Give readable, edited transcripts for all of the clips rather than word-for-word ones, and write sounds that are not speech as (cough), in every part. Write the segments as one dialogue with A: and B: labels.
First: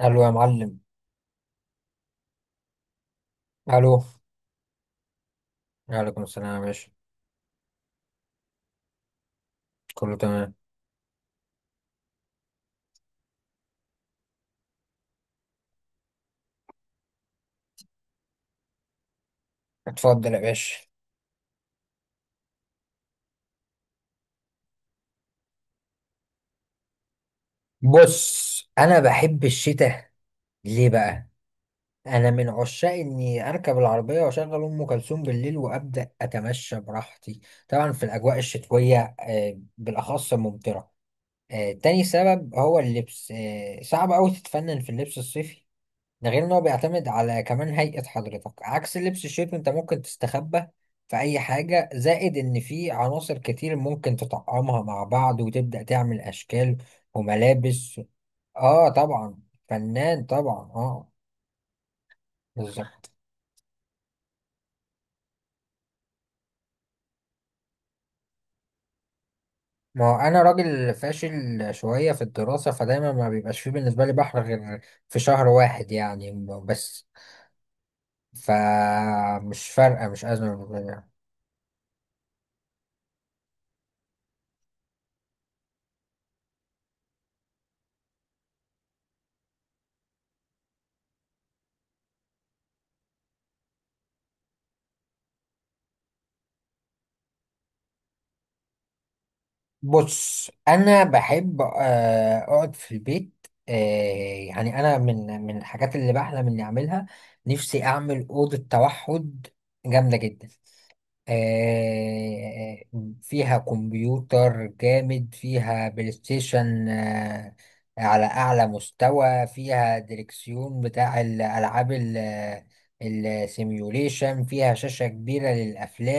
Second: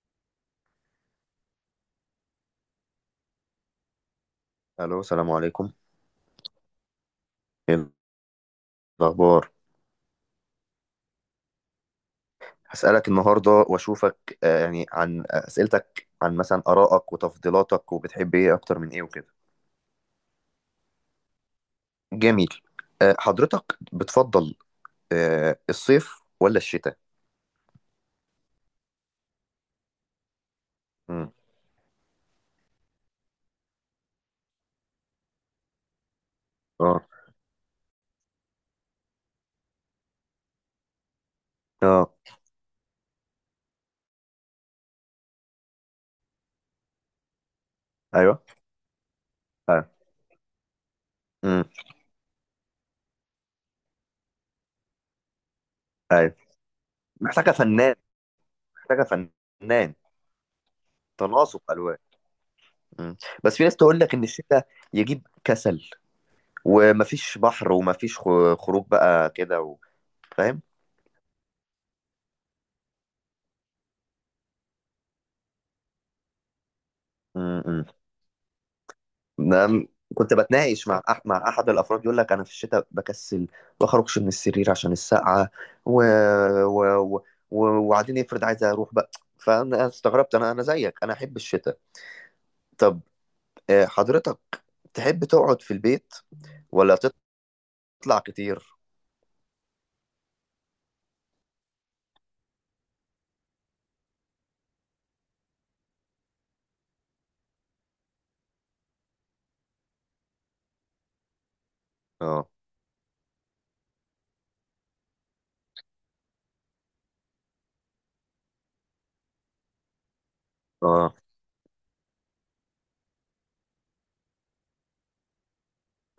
A: الو يا معلم. الو.
B: الو، السلام عليكم.
A: وعليكم السلام يا باشا.
B: ايه الاخبار؟
A: كله تمام.
B: هسألك النهارده واشوفك، يعني عن اسئلتك، عن مثلا ارائك وتفضيلاتك، وبتحب ايه اكتر من ايه وكده.
A: اتفضل يا باشا.
B: جميل. حضرتك بتفضل الصيف ولا الشتاء؟
A: بص، انا بحب الشتاء. ليه بقى؟
B: امم.
A: انا من عشاق اني اركب العربيه واشغل ام كلثوم بالليل وابدا اتمشى
B: اه.
A: براحتي. طبعا في الاجواء الشتويه، بالاخص ممطره. تاني
B: اه.
A: سبب هو اللبس، صعب قوي تتفنن في اللبس الصيفي. ده غير ان هو بيعتمد على كمان هيئة
B: ايوه.
A: حضرتك، عكس لبس الشيف انت
B: ايوه.
A: ممكن تستخبى في اي
B: امم.
A: حاجة، زائد ان في عناصر كتير ممكن تطعمها مع بعض وتبدأ تعمل
B: ايوه.
A: اشكال
B: محتاجه فنان.
A: وملابس. اه
B: محتاجه
A: طبعا.
B: فنان.
A: فنان طبعا، اه.
B: تناسق الوان.
A: بالظبط.
B: مم. بس في ناس تقول لك ان الشتاء يجيب كسل، ومفيش بحر، ومفيش خروج بقى كده
A: ما هو انا راجل فاشل شوية في الدراسة، فدايما ما بيبقاش فيه بالنسبة لي بحر غير في شهر واحد يعني بس.
B: فاهم.
A: فمش
B: نعم.
A: فارقة، مش
B: كنت
A: أزمة بالنسبة
B: بتناقش مع
A: لي.
B: مع احد الافراد يقول لك انا في الشتاء بكسل، ما اخرجش من السرير عشان السقعه و... و... و... وبعدين افرض عايز اروح بقى. فانا استغربت، انا زيك، انا احب الشتاء. طب حضرتك تحب تقعد في البيت ولا تطلع كتير؟
A: بص، انا بحب اقعد في البيت. يعني انا من الحاجات اللي بحلم اني اعملها. نفسي اعمل اوضه توحد جامده جدا.
B: اه.
A: آه، فيها كمبيوتر جامد، فيها بلاي ستيشن، على أعلى مستوى، فيها دريكسيون
B: اه.
A: بتاع الألعاب السيميوليشن، فيها شاشة كبيرة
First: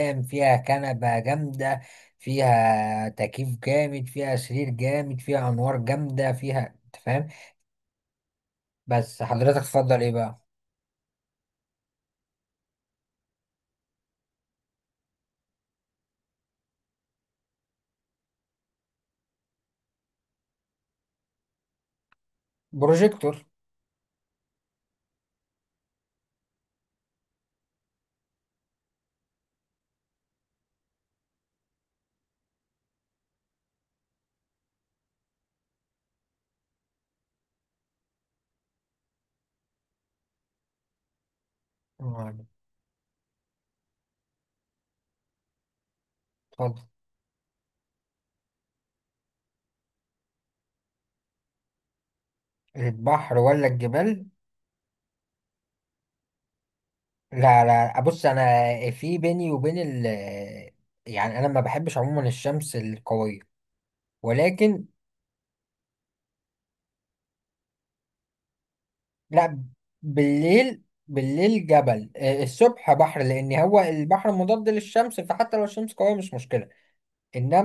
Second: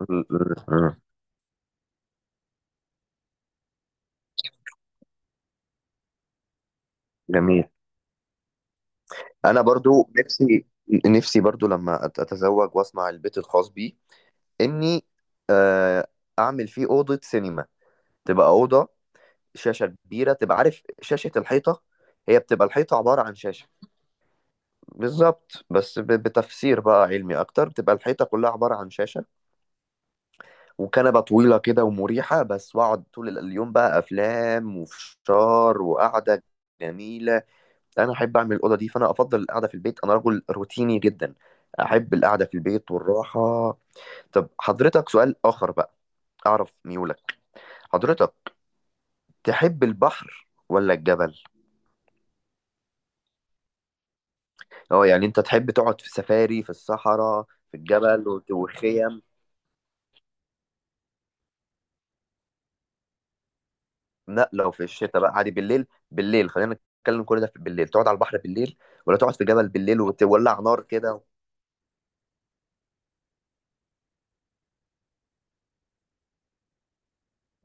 B: (laughs)
A: فيها
B: م.
A: كنبة جامدة، فيها تكييف جامد، فيها سرير جامد، فيها أنوار جامدة، فيها أنت فاهم.
B: جميل.
A: بس حضرتك
B: انا
A: تفضل
B: برضو
A: إيه بقى؟
B: نفسي، نفسي برضو لما اتزوج واصنع البيت الخاص بي، اني آه، اعمل فيه اوضه سينما. تبقى اوضه شاشة كبيرة، تبقى عارف، شاشة الحيطة. هي بتبقى الحيطة عبارة عن
A: بروجيكتور.
B: شاشة. بالظبط، بس بتفسير بقى علمي أكتر، بتبقى الحيطة كلها عبارة عن شاشة. وكنبة طويلة كده ومريحة بس، وأقعد طول اليوم بقى أفلام وفشار وقعدة جميلة. أنا أحب أعمل الأوضة دي، فأنا أفضل القعدة في البيت. أنا رجل روتيني جدا، أحب
A: آه،
B: القعدة في البيت والراحة. طب حضرتك سؤال آخر بقى أعرف
A: اتفضل.
B: ميولك. حضرتك تحب البحر ولا الجبل؟
A: البحر ولا الجبال.
B: اه، يعني انت تحب تقعد في سفاري في الصحراء،
A: لا،
B: في
A: لا، بص
B: الجبل
A: انا في
B: وخيم؟
A: بيني وبين ال، يعني انا ما بحبش عموما الشمس القوية،
B: لا، لو في
A: ولكن.
B: الشتاء بقى عادي، بالليل، بالليل خلينا نتكلم، كل ده في بالليل. تقعد على البحر بالليل، ولا تقعد في
A: لا.
B: جبل بالليل وتولع نار
A: بالليل.
B: كده؟
A: بالليل جبل، الصبح بحر، لان هو البحر مضاد للشمس، فحتى لو الشمس قوية مش مشكلة.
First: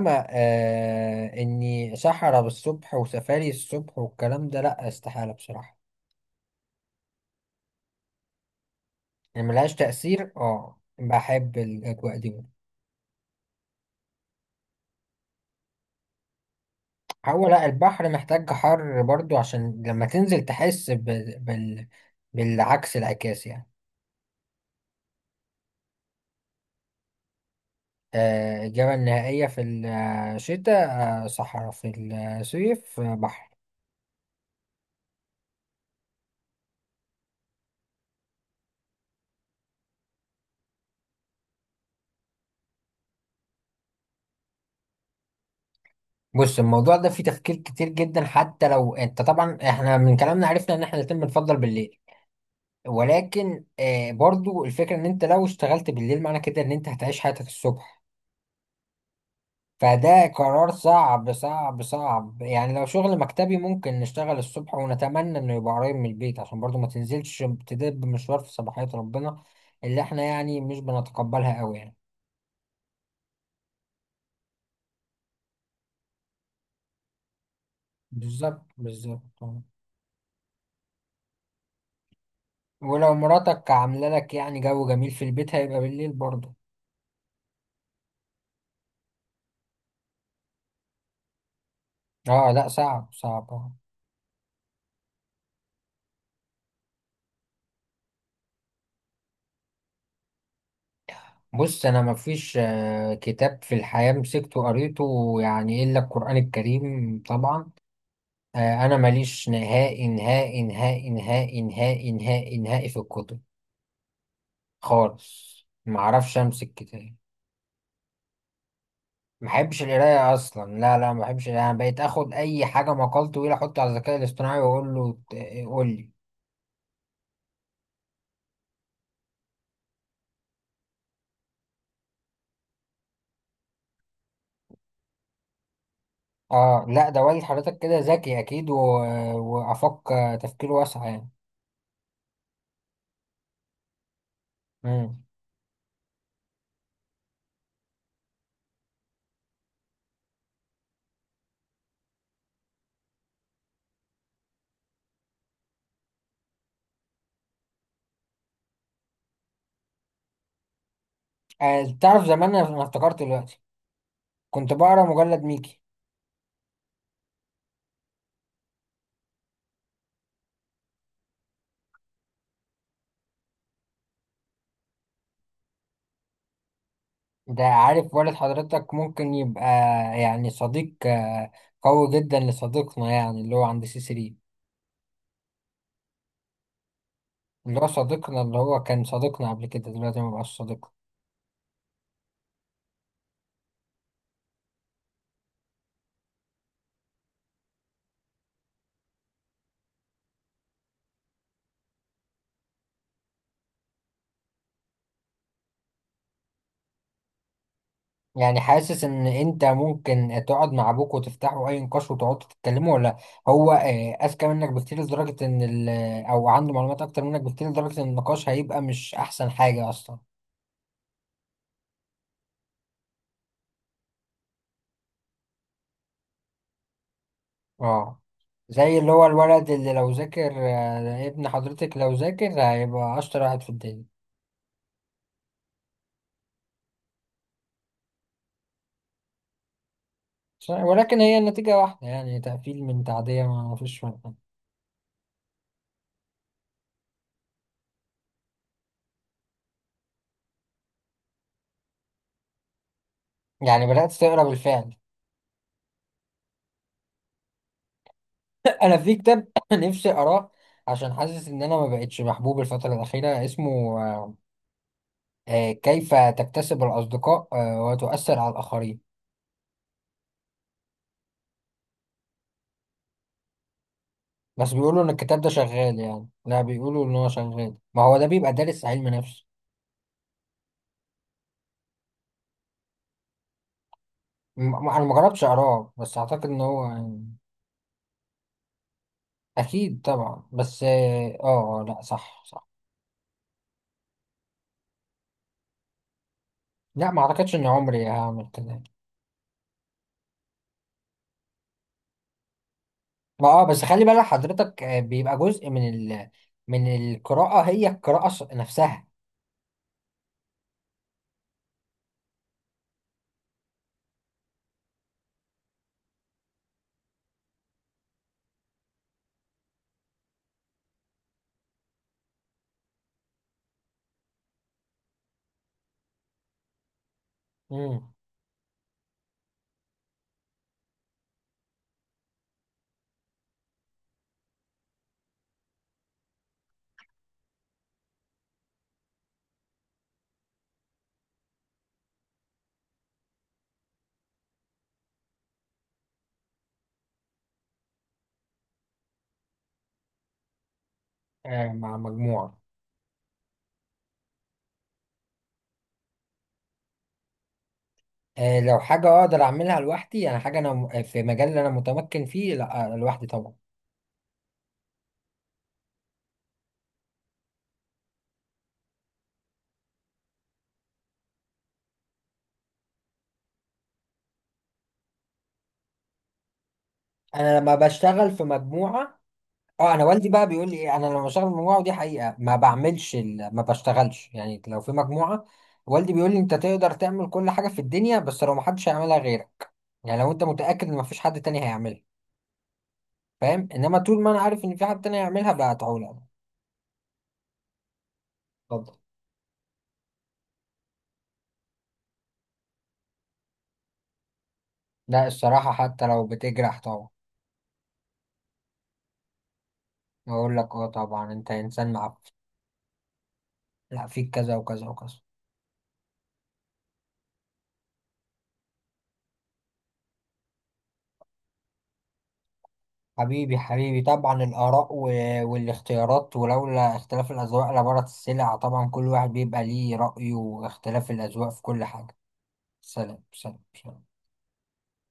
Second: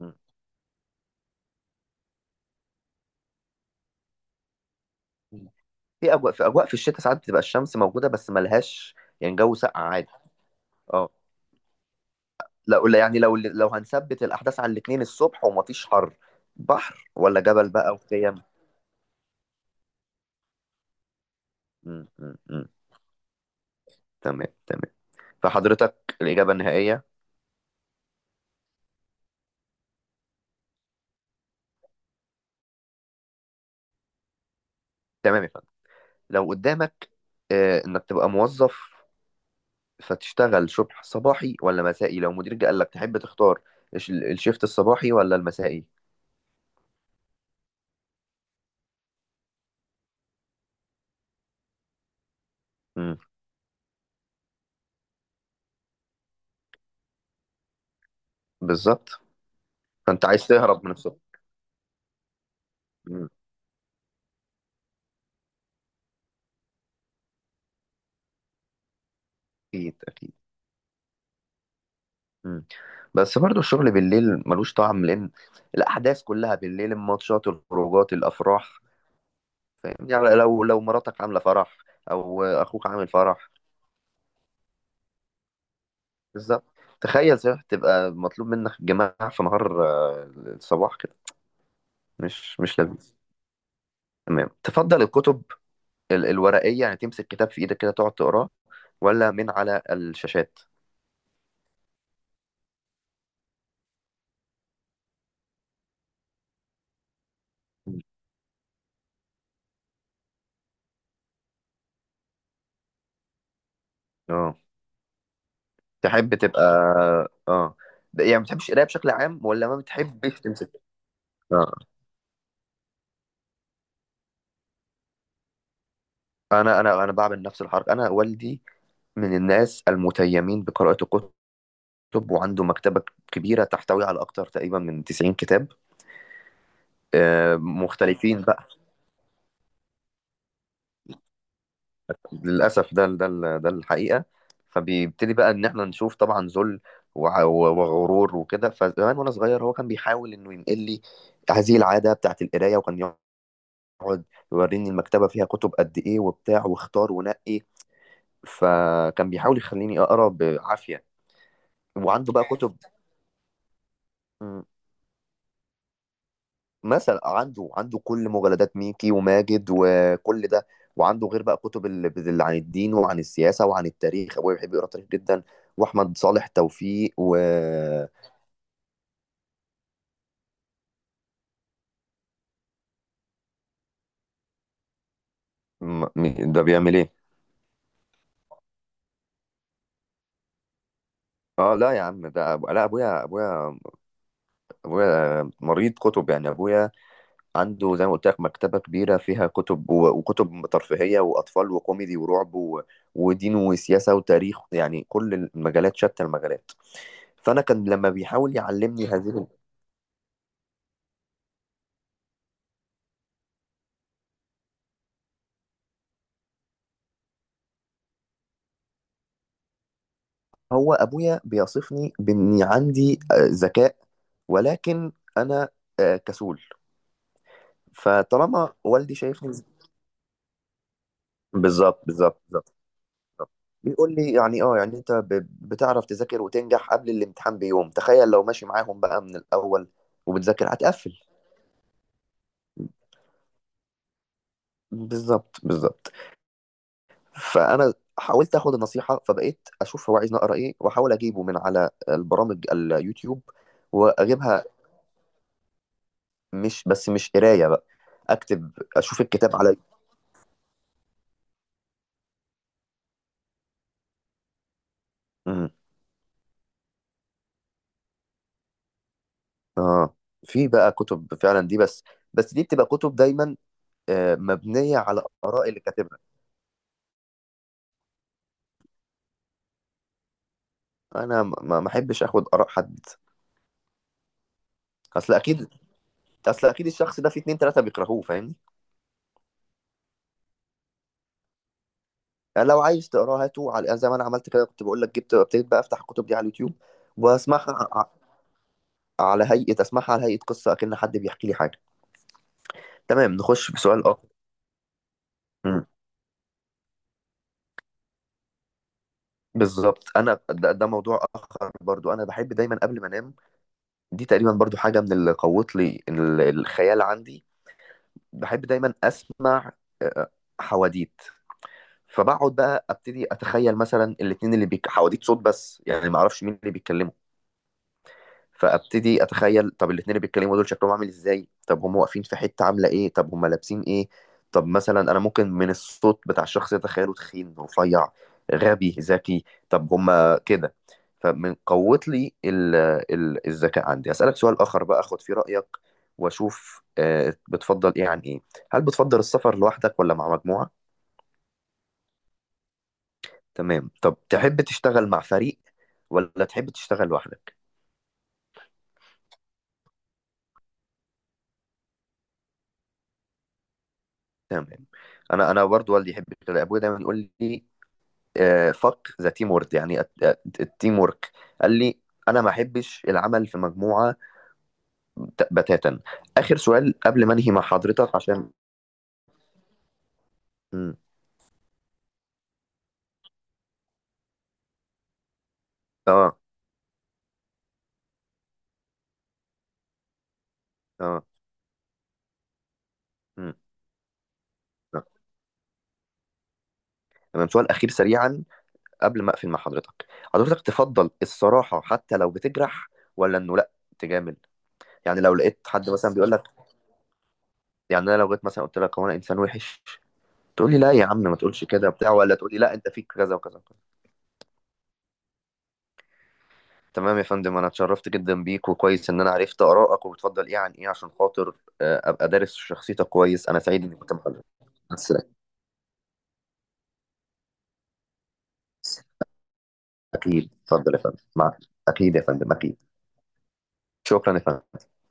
B: م.
A: اني صحراء بالصبح وسفاري الصبح والكلام ده، لا، استحالة بصراحة.
B: في اجواء في الشتاء ساعات بتبقى الشمس موجوده بس ملهاش، يعني
A: يعني
B: جو
A: ملهاش
B: ساقع عادي.
A: تأثير، اه،
B: اه.
A: بحب الاجواء دي.
B: لا قول، يعني لو هنثبت الاحداث على الاثنين، الصبح ومفيش حر، بحر ولا
A: هو لا،
B: جبل بقى
A: البحر
B: وخيم؟
A: محتاج حر برضو عشان لما تنزل تحس
B: م.
A: بالعكس، العكاس يعني.
B: تمام، تمام. فحضرتك الاجابه النهائيه.
A: الإجابة النهائية في الشتاء، صحراء في الصيف، بحر.
B: تمام. لو قدامك انك تبقى موظف، فتشتغل شبح صباحي ولا مسائي، لو مديرك قال لك تحب تختار الشيفت الصباحي ولا المسائي؟
A: بص، الموضوع ده فيه تفكير كتير جدا، حتى لو انت، طبعا احنا من كلامنا عرفنا ان احنا الاتنين بنفضل بالليل،
B: مم.
A: ولكن برضو الفكرة ان انت لو اشتغلت بالليل، معنى كده ان انت هتعيش حياتك الصبح.
B: بالظبط. فانت
A: فده
B: عايز
A: قرار
B: تهرب من الصبح.
A: صعب صعب صعب، يعني لو شغل
B: مم.
A: مكتبي ممكن نشتغل الصبح ونتمنى انه يبقى قريب من البيت عشان برضو ما تنزلش تدب مشوار في صباحية ربنا اللي
B: اكيد،
A: احنا
B: اكيد.
A: يعني مش بنتقبلها قوي يعني.
B: مم. بس برضو الشغل بالليل ملوش طعم، لان الاحداث كلها بالليل، الماتشات، الخروجات،
A: بالظبط
B: الافراح.
A: بالظبط.
B: فاهم، يعني لو مراتك عامله فرح، او اخوك عامل
A: ولو
B: فرح.
A: مراتك عاملة لك يعني جو جميل في البيت، هيبقى بالليل برضو.
B: بالظبط. تخيل، صح، تبقى مطلوب منك جماعة في نهار الصباح كده،
A: اه
B: مش
A: لا،
B: مش
A: صعب
B: لذيذ.
A: صعب.
B: تمام. تفضل الكتب الورقية، يعني تمسك كتاب في ايدك كده تقعد تقراه، ولا من على الشاشات؟
A: بص، انا مفيش كتاب في الحياة مسكته قريته، يعني الا القرآن الكريم طبعا. انا ماليش نهائي نهائي نهائي نهائي نهائي نهائي نهائي في الكتب،
B: اه.
A: خالص. ما
B: تحب
A: اعرفش
B: تبقى.
A: امسك كتاب.
B: اه. يعني ما بتحبش القراية بشكل عام،
A: ما
B: ولا ما
A: بحبش القرايه
B: بتحبش
A: اصلا،
B: تمسك؟
A: لا، لا، ما بحبش القراية.
B: اه.
A: انا بقيت اخد اي حاجه، مقال طويل احطه على الذكاء الاصطناعي واقول له قول لي.
B: انا بعمل نفس الحركة. انا والدي من الناس المتيمين بقراءة الكتب، وعنده مكتبة كبيرة تحتوي على اكتر تقريبا من 90 كتاب
A: اه لا، ده والد حضرتك كده ذكي
B: مختلفين.
A: اكيد. وافق. تفكير واسع يعني.
B: للأسف ده ده الحقيقة.
A: امم.
B: فبيبتدي بقى إن إحنا نشوف، طبعا، ذل وغرور وكده. فزمان وأنا صغير، هو كان بيحاول إنه ينقل لي هذه العادة بتاعت القراية، وكان يقعد يوريني المكتبة فيها كتب قد إيه وبتاع، واختار ونقي. فكان بيحاول يخليني أقرأ بعافية.
A: تعرف
B: وعنده بقى
A: زمان انا
B: كتب،
A: أنا افتكرت دلوقتي كنت بقرا مجلد ميكي.
B: مثلا عنده كل مجلدات ميكي وماجد وكل ده، وعنده غير بقى كتب اللي عن الدين وعن السياسة وعن التاريخ. أبويا بيحب يقرأ تاريخ جدا، وأحمد صالح توفيق، و
A: ده عارف، والد حضرتك ممكن يبقى يعني صديق قوي جدا لصديقنا، يعني اللي هو عند سي 3.
B: ده بيعمل إيه؟
A: اللي هو صديقنا، اللي هو كان صديقنا قبل كده، دلوقتي ما بقاش صديقنا.
B: اه لا يا عم، ده لا، ابويا مريض كتب. يعني ابويا عنده زي ما قلت لك مكتبه كبيره، فيها كتب وكتب ترفيهيه واطفال وكوميدي ورعب ودين وسياسه وتاريخ، يعني كل المجالات، شتى المجالات. فانا كان لما بيحاول
A: يعني حاسس
B: يعلمني
A: ان
B: هذه.
A: انت ممكن تقعد مع ابوك وتفتحوا اي نقاش وتقعدوا تتكلموا، ولا هو اذكى منك بكتير، لدرجة ان ال آه، او عنده معلومات اكتر منك بكتير، لدرجة ان النقاش هيبقى مش احسن حاجة اصلا.
B: هو ابويا بيصفني باني عندي ذكاء، ولكن انا كسول.
A: اه،
B: فطالما
A: زي اللي
B: والدي
A: هو
B: شايفني
A: الولد اللي لو ذاكر ابن حضرتك
B: بالظبط،
A: لو
B: بالظبط،
A: ذاكر
B: بالظبط.
A: هيبقى اشطر
B: بالظبط.
A: واحد في الدنيا.
B: بيقول لي، يعني، اه، يعني انت بتعرف تذاكر وتنجح قبل الامتحان بيوم، تخيل لو ماشي معاهم بقى من الاول
A: مش
B: وبتذاكر،
A: عارف،
B: هتقفل.
A: ولكن هي النتيجة واحدة، يعني تقفيل من تعدية، ما فيش فرق
B: بالظبط، بالظبط. فانا حاولت اخد النصيحه، فبقيت اشوف هو عايز اقرا ايه، واحاول اجيبه من على البرامج، اليوتيوب،
A: يعني. بدأت تقرا
B: واجيبها.
A: بالفعل.
B: مش بس مش قرايه بقى، اكتب،
A: (laughs) أنا في
B: اشوف
A: كتاب
B: الكتاب
A: (laughs) (coughs)
B: على...
A: نفسي أقراه عشان حاسس إن أنا ما بقتش محبوب الفترة الأخيرة، اسمه
B: امم.
A: كيف تكتسب الأصدقاء وتؤثر على الآخرين.
B: اه. في بقى كتب فعلا دي، بس دي بتبقى كتب دايما
A: بس
B: مبنيه
A: بيقولوا إن
B: على
A: الكتاب ده
B: اراء اللي
A: شغال،
B: كاتبها.
A: يعني لا، بيقولوا إن هو شغال، ما هو ده بيبقى دارس علم نفس.
B: انا ما احبش اخد اراء حد.
A: أنا ما
B: اصل
A: جربتش
B: اكيد،
A: أقراه، بس أعتقد إن
B: اصل
A: هو
B: اكيد الشخص ده
A: يعني
B: في اتنين تلاته بيكرهوه، فاهمني؟
A: أكيد طبعا، بس لا، صح، صح.
B: يعني لو عايز تقراه هاته على، يعني زي ما انا عملت كده، كنت بقول لك جبت، ابتديت بقى افتح الكتب دي على اليوتيوب
A: لا، ما أعتقدش إن
B: واسمعها
A: عمري هعمل كده.
B: على هيئه. اسمعها على هيئه قصه، اكن حد بيحكي لي حاجه. تمام،
A: ما،
B: نخش في
A: بس خلي
B: سؤال
A: بالك
B: اخر.
A: حضرتك، بيبقى جزء
B: مم.
A: من من القراءة، هي القراءة نفسها.
B: بالظبط. انا ده موضوع اخر برضو، انا بحب دايما قبل ما انام، دي تقريبا برضو حاجة من اللي قوت لي الخيال عندي. بحب دايما أسمع آه، حواديت. فبقعد بقى أبتدي أتخيل، مثلا الاتنين اللي حواديت صوت بس، يعني ما أعرفش مين اللي بيتكلموا.
A: امم.
B: فابتدي اتخيل، طب الاتنين اللي بيتكلموا دول شكلهم عامل ازاي، طب هم واقفين في حته عامله ايه، طب هم لابسين ايه. طب مثلا انا ممكن من الصوت بتاع الشخص اتخيله تخين، رفيع، غبي، ذكي. طب هم كده. فمن قوت لي الذكاء عندي. اسالك سؤال اخر بقى اخد فيه رايك، واشوف بتفضل ايه عن ايه. هل بتفضل السفر لوحدك ولا مع مجموعه؟
A: مع مجموعة.
B: تمام. طب تحب تشتغل مع فريق ولا تحب تشتغل لوحدك؟
A: لو حاجة أقدر أعملها لوحدي، أنا حاجة، أنا في مجال اللي أنا متمكن فيه، لا، لوحدي طبعا.
B: تمام. انا برضو والدي يحب كده، ابويا دايما يقول لي فك ذا تيم وورك، يعني التيم وورك. قال لي انا ما احبش العمل في مجموعه بتاتا. اخر سؤال قبل ما انهي
A: أنا
B: مع
A: لما
B: حضرتك
A: بشتغل في
B: عشان...
A: مجموعة، اه انا والدي بقى بيقول لي ايه،
B: مم.
A: انا لما بشتغل في مجموعه، ودي حقيقه، ما بعملش ما بشتغلش، يعني لو في مجموعه. والدي بيقول
B: اه.
A: لي، انت تقدر تعمل كل حاجه في الدنيا، بس لو ما حدش هيعملها غيرك، يعني لو انت متاكد ان ما فيش
B: اه.
A: حد تاني هيعملها.
B: مم.
A: فاهم، انما طول ما انا عارف ان في حد
B: آه.
A: تاني يعملها بقطعه له.
B: تمام، سؤال اخير سريعا
A: اتفضل.
B: قبل ما اقفل مع حضرتك. حضرتك تفضل الصراحه حتى لو بتجرح، ولا انه لا تجامل؟ يعني
A: لا،
B: لو لقيت
A: الصراحه
B: حد
A: حتى
B: مثلا
A: لو
B: بيقول لك،
A: بتجرح، طبعا.
B: يعني انا لو جيت مثلا قلت لك هو انا انسان وحش،
A: اقول
B: تقول
A: لك
B: لي
A: اه
B: لا يا عم
A: طبعا،
B: ما
A: انت
B: تقولش كده
A: انسان
B: بتاع،
A: معفن.
B: ولا تقول لي لا انت فيك كذا وكذا وكذا؟
A: لا، فيك كذا وكذا وكذا.
B: تمام يا فندم، انا اتشرفت جدا بيك، وكويس ان انا عرفت ارائك وبتفضل ايه عن ايه، عشان خاطر ابقى دارس شخصيتك كويس.
A: حبيبي
B: انا سعيد اني
A: حبيبي،
B: كنت معاك،
A: طبعا
B: مع
A: الاراء
B: السلامة.
A: والاختيارات، ولولا اختلاف الاذواق لبارت السلع. طبعا كل واحد بيبقى ليه رايه،
B: اكيد، اتفضل يا
A: واختلاف
B: فندم،
A: الاذواق
B: مع.
A: في كل حاجه.
B: اكيد يا فندم، اكيد.
A: سلام، سلام، سلام.
B: شكرا يا فندم.